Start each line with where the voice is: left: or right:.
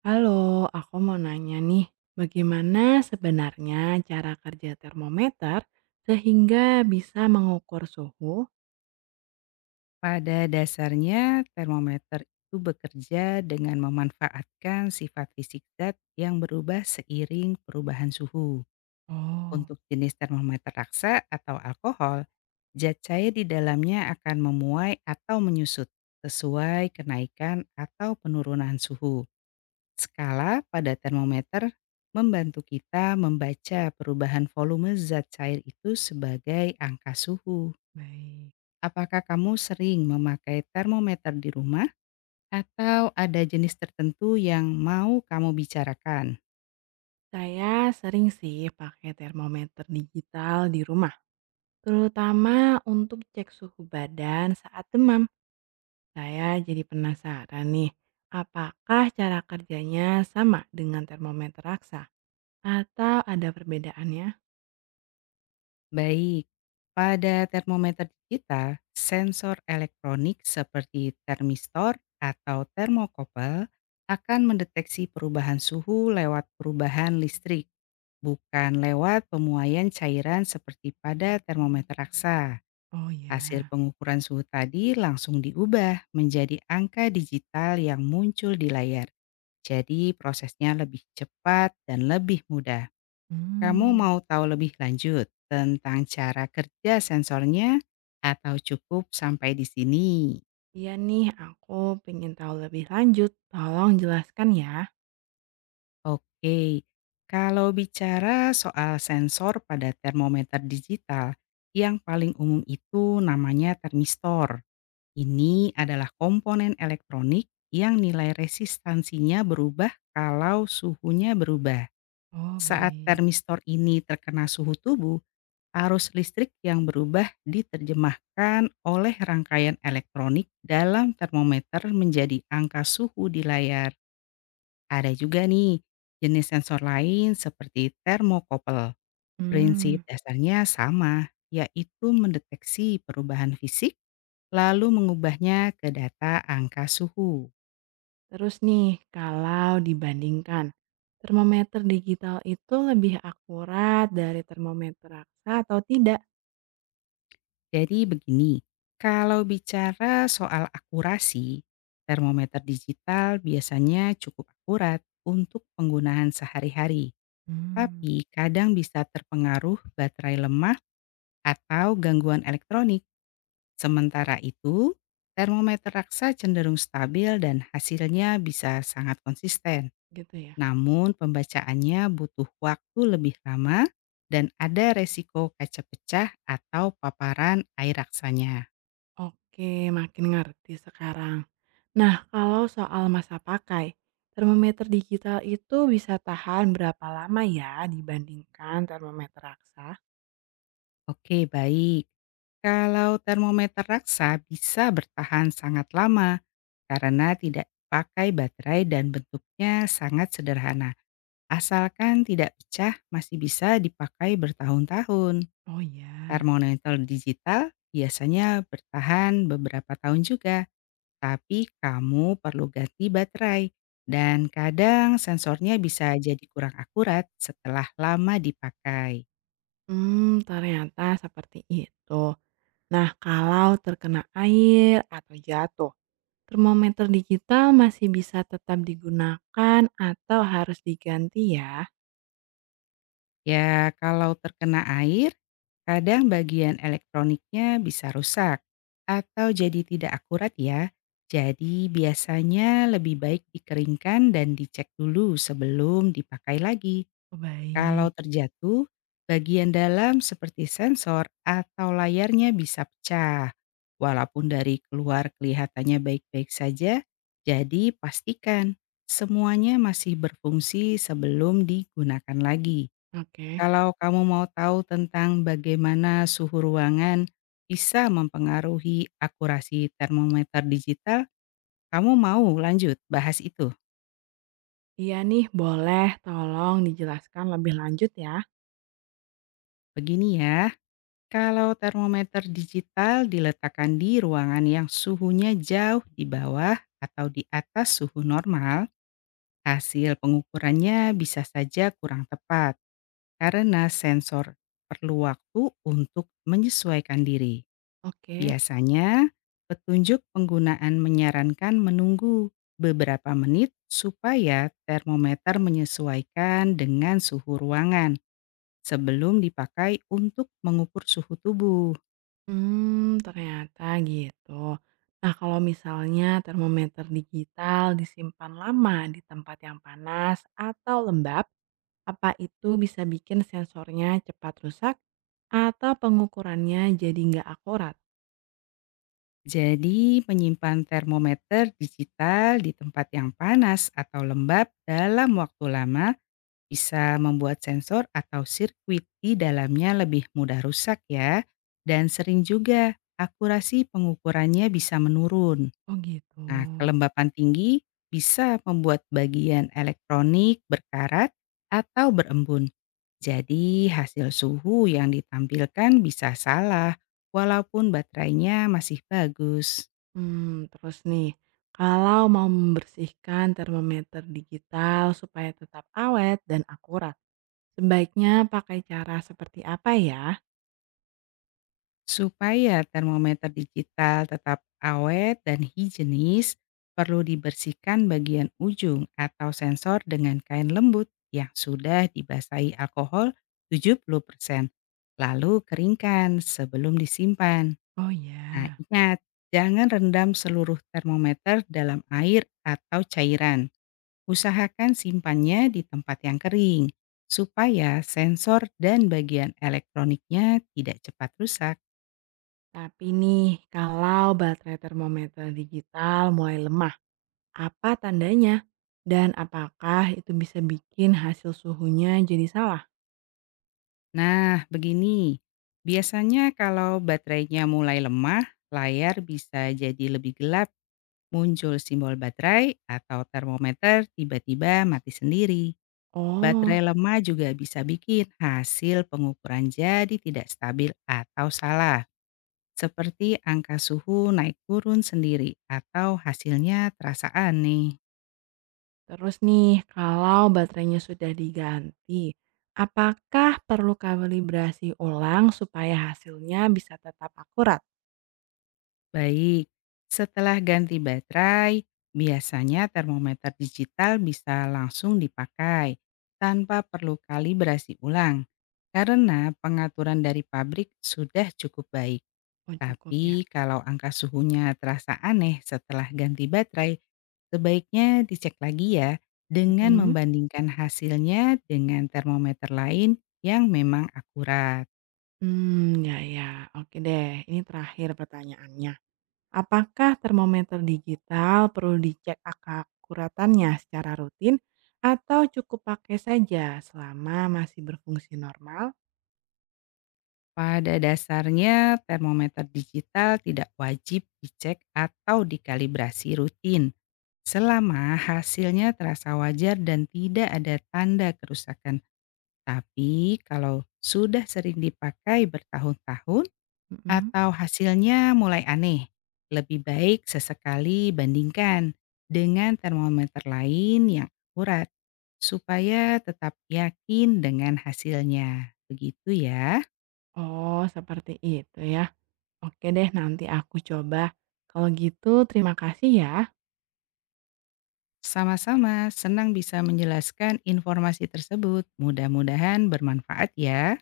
right: Halo, aku mau nanya nih, bagaimana sebenarnya cara kerja termometer sehingga bisa mengukur suhu?
left: Pada dasarnya, termometer itu bekerja dengan memanfaatkan sifat fisik zat yang berubah seiring perubahan suhu.
right: Oh,
left: Untuk jenis termometer raksa atau alkohol, zat cair di dalamnya akan memuai atau menyusut sesuai kenaikan atau penurunan suhu. Skala pada termometer membantu kita membaca perubahan volume zat cair itu sebagai angka suhu.
right: baik.
left: Apakah kamu sering memakai termometer di rumah atau ada jenis tertentu yang mau kamu bicarakan?
right: Saya sering sih pakai termometer digital di rumah, terutama untuk cek suhu badan saat demam. Saya jadi penasaran nih, apakah cara kerjanya sama dengan termometer raksa atau ada perbedaannya?
left: Baik, pada termometer digital, sensor elektronik seperti termistor atau termokopel akan mendeteksi perubahan suhu lewat perubahan listrik, bukan lewat pemuaian cairan seperti pada termometer raksa.
right: Oh
left: Hasil
right: ya.
left: pengukuran suhu tadi langsung diubah menjadi angka digital yang muncul di layar. Jadi prosesnya lebih cepat dan lebih mudah. Kamu
right: Hmm.
left: mau tahu lebih lanjut tentang cara kerja sensornya atau cukup sampai di sini?
right: Iya nih, aku pengen tahu lebih lanjut. Tolong jelaskan ya.
left: Oke, kalau bicara soal sensor pada termometer digital, yang paling umum itu namanya termistor. Ini adalah komponen elektronik yang nilai resistansinya berubah kalau suhunya berubah.
right: Oh,
left: Saat
right: baik.
left: termistor ini terkena suhu tubuh, arus listrik yang berubah diterjemahkan oleh rangkaian elektronik dalam termometer menjadi angka suhu di layar. Ada juga nih jenis sensor lain seperti termokopel. Prinsip
right: Hmm.
left: dasarnya sama, yaitu mendeteksi perubahan fisik lalu mengubahnya ke data angka suhu.
right: Terus nih, kalau dibandingkan, termometer digital itu lebih akurat dari termometer raksa atau tidak?
left: Jadi begini, kalau bicara soal akurasi, termometer digital biasanya cukup akurat untuk penggunaan sehari-hari,
right: Hmm.
left: tapi kadang bisa terpengaruh baterai lemah atau gangguan elektronik. Sementara itu, termometer raksa cenderung stabil dan hasilnya bisa sangat konsisten.
right: Gitu ya.
left: Namun pembacaannya butuh waktu lebih lama dan ada resiko kaca pecah atau paparan air raksanya.
right: Oke, makin ngerti sekarang. Nah, kalau soal masa pakai, termometer digital itu bisa tahan berapa lama ya dibandingkan termometer raksa?
left: Oke baik, kalau termometer raksa bisa bertahan sangat lama karena tidak pakai baterai dan bentuknya sangat sederhana. Asalkan tidak pecah masih bisa dipakai bertahun-tahun.
right: Oh ya.
left: Termometer digital biasanya bertahan beberapa tahun juga. Tapi kamu perlu ganti baterai dan kadang sensornya bisa jadi kurang akurat setelah lama dipakai.
right: Hmm, ternyata seperti itu. Nah, kalau terkena air atau jatuh, termometer digital masih bisa tetap digunakan atau harus diganti ya?
left: Ya, kalau terkena air, kadang bagian elektroniknya bisa rusak atau jadi tidak akurat ya. Jadi biasanya lebih baik dikeringkan dan dicek dulu sebelum dipakai lagi.
right: Oh,
left: Kalau
right: baik.
left: terjatuh, bagian dalam seperti sensor atau layarnya bisa pecah. Walaupun dari keluar kelihatannya baik-baik saja, jadi pastikan semuanya masih berfungsi sebelum digunakan lagi.
right: Oke.
left: Kalau kamu mau tahu tentang bagaimana suhu ruangan bisa mempengaruhi akurasi termometer digital, kamu mau lanjut bahas itu?
right: Iya nih, boleh tolong dijelaskan lebih lanjut ya?
left: Begini ya. Kalau termometer digital diletakkan di ruangan yang suhunya jauh di bawah atau di atas suhu normal, hasil pengukurannya bisa saja kurang tepat karena sensor perlu waktu untuk menyesuaikan diri.
right: Oke.
left: Biasanya, petunjuk penggunaan menyarankan menunggu beberapa menit supaya termometer menyesuaikan dengan suhu ruangan sebelum dipakai untuk mengukur suhu tubuh.
right: Hmm, ternyata gitu. Nah, kalau misalnya termometer digital disimpan lama di tempat yang panas atau lembab, apa itu bisa bikin sensornya cepat rusak atau pengukurannya jadi nggak akurat?
left: Jadi, menyimpan termometer digital di tempat yang panas atau lembab dalam waktu lama bisa membuat sensor atau sirkuit di dalamnya lebih mudah rusak ya. Dan sering juga akurasi pengukurannya bisa menurun.
right: Oh gitu.
left: Nah, kelembapan tinggi bisa membuat bagian elektronik berkarat atau berembun. Jadi, hasil suhu yang ditampilkan bisa salah walaupun baterainya masih bagus.
right: Hmm, terus nih, kalau mau membersihkan termometer digital supaya tetap awet dan akurat, sebaiknya pakai cara seperti apa ya?
left: Supaya termometer digital tetap awet dan higienis, perlu dibersihkan bagian ujung atau sensor dengan kain lembut yang sudah dibasahi alkohol 70%. Lalu keringkan sebelum disimpan.
right: Oh
left: Nah
right: ya.
left: ingat, jangan rendam seluruh termometer dalam air atau cairan. Usahakan simpannya di tempat yang kering, supaya sensor dan bagian elektroniknya tidak cepat rusak.
right: Tapi nih, kalau baterai termometer digital mulai lemah, apa tandanya? Dan apakah itu bisa bikin hasil suhunya jadi salah?
left: Nah, begini. Biasanya kalau baterainya mulai lemah, layar bisa jadi lebih gelap, muncul simbol baterai atau termometer tiba-tiba mati sendiri.
right: Oh.
left: Baterai lemah juga bisa bikin hasil pengukuran jadi tidak stabil atau salah, seperti angka suhu naik turun sendiri atau hasilnya terasa aneh.
right: Terus nih, kalau baterainya sudah diganti, apakah perlu kalibrasi ulang supaya hasilnya bisa tetap akurat?
left: Baik, setelah ganti baterai, biasanya termometer digital bisa langsung dipakai tanpa perlu kalibrasi ulang karena pengaturan dari pabrik sudah cukup baik.
right: Oh cukup ya?
left: Tapi kalau angka suhunya terasa aneh setelah ganti baterai, sebaiknya dicek lagi ya dengan
right: Mhm.
left: membandingkan hasilnya dengan termometer lain yang memang akurat.
right: Ya ya, oke deh. Ini terakhir pertanyaannya. Apakah termometer digital perlu dicek akuratannya secara rutin atau cukup pakai saja selama masih berfungsi normal?
left: Pada dasarnya, termometer digital tidak wajib dicek atau dikalibrasi rutin selama hasilnya terasa wajar dan tidak ada tanda kerusakan. Tapi kalau sudah sering dipakai bertahun-tahun
right: Mhm.
left: atau hasilnya mulai aneh, lebih baik sesekali bandingkan dengan termometer lain yang akurat supaya tetap yakin dengan hasilnya. Begitu ya.
right: Oh, seperti itu ya. Oke deh, nanti aku coba. Kalau gitu, terima kasih ya.
left: Sama-sama, senang bisa menjelaskan informasi tersebut. Mudah-mudahan bermanfaat ya.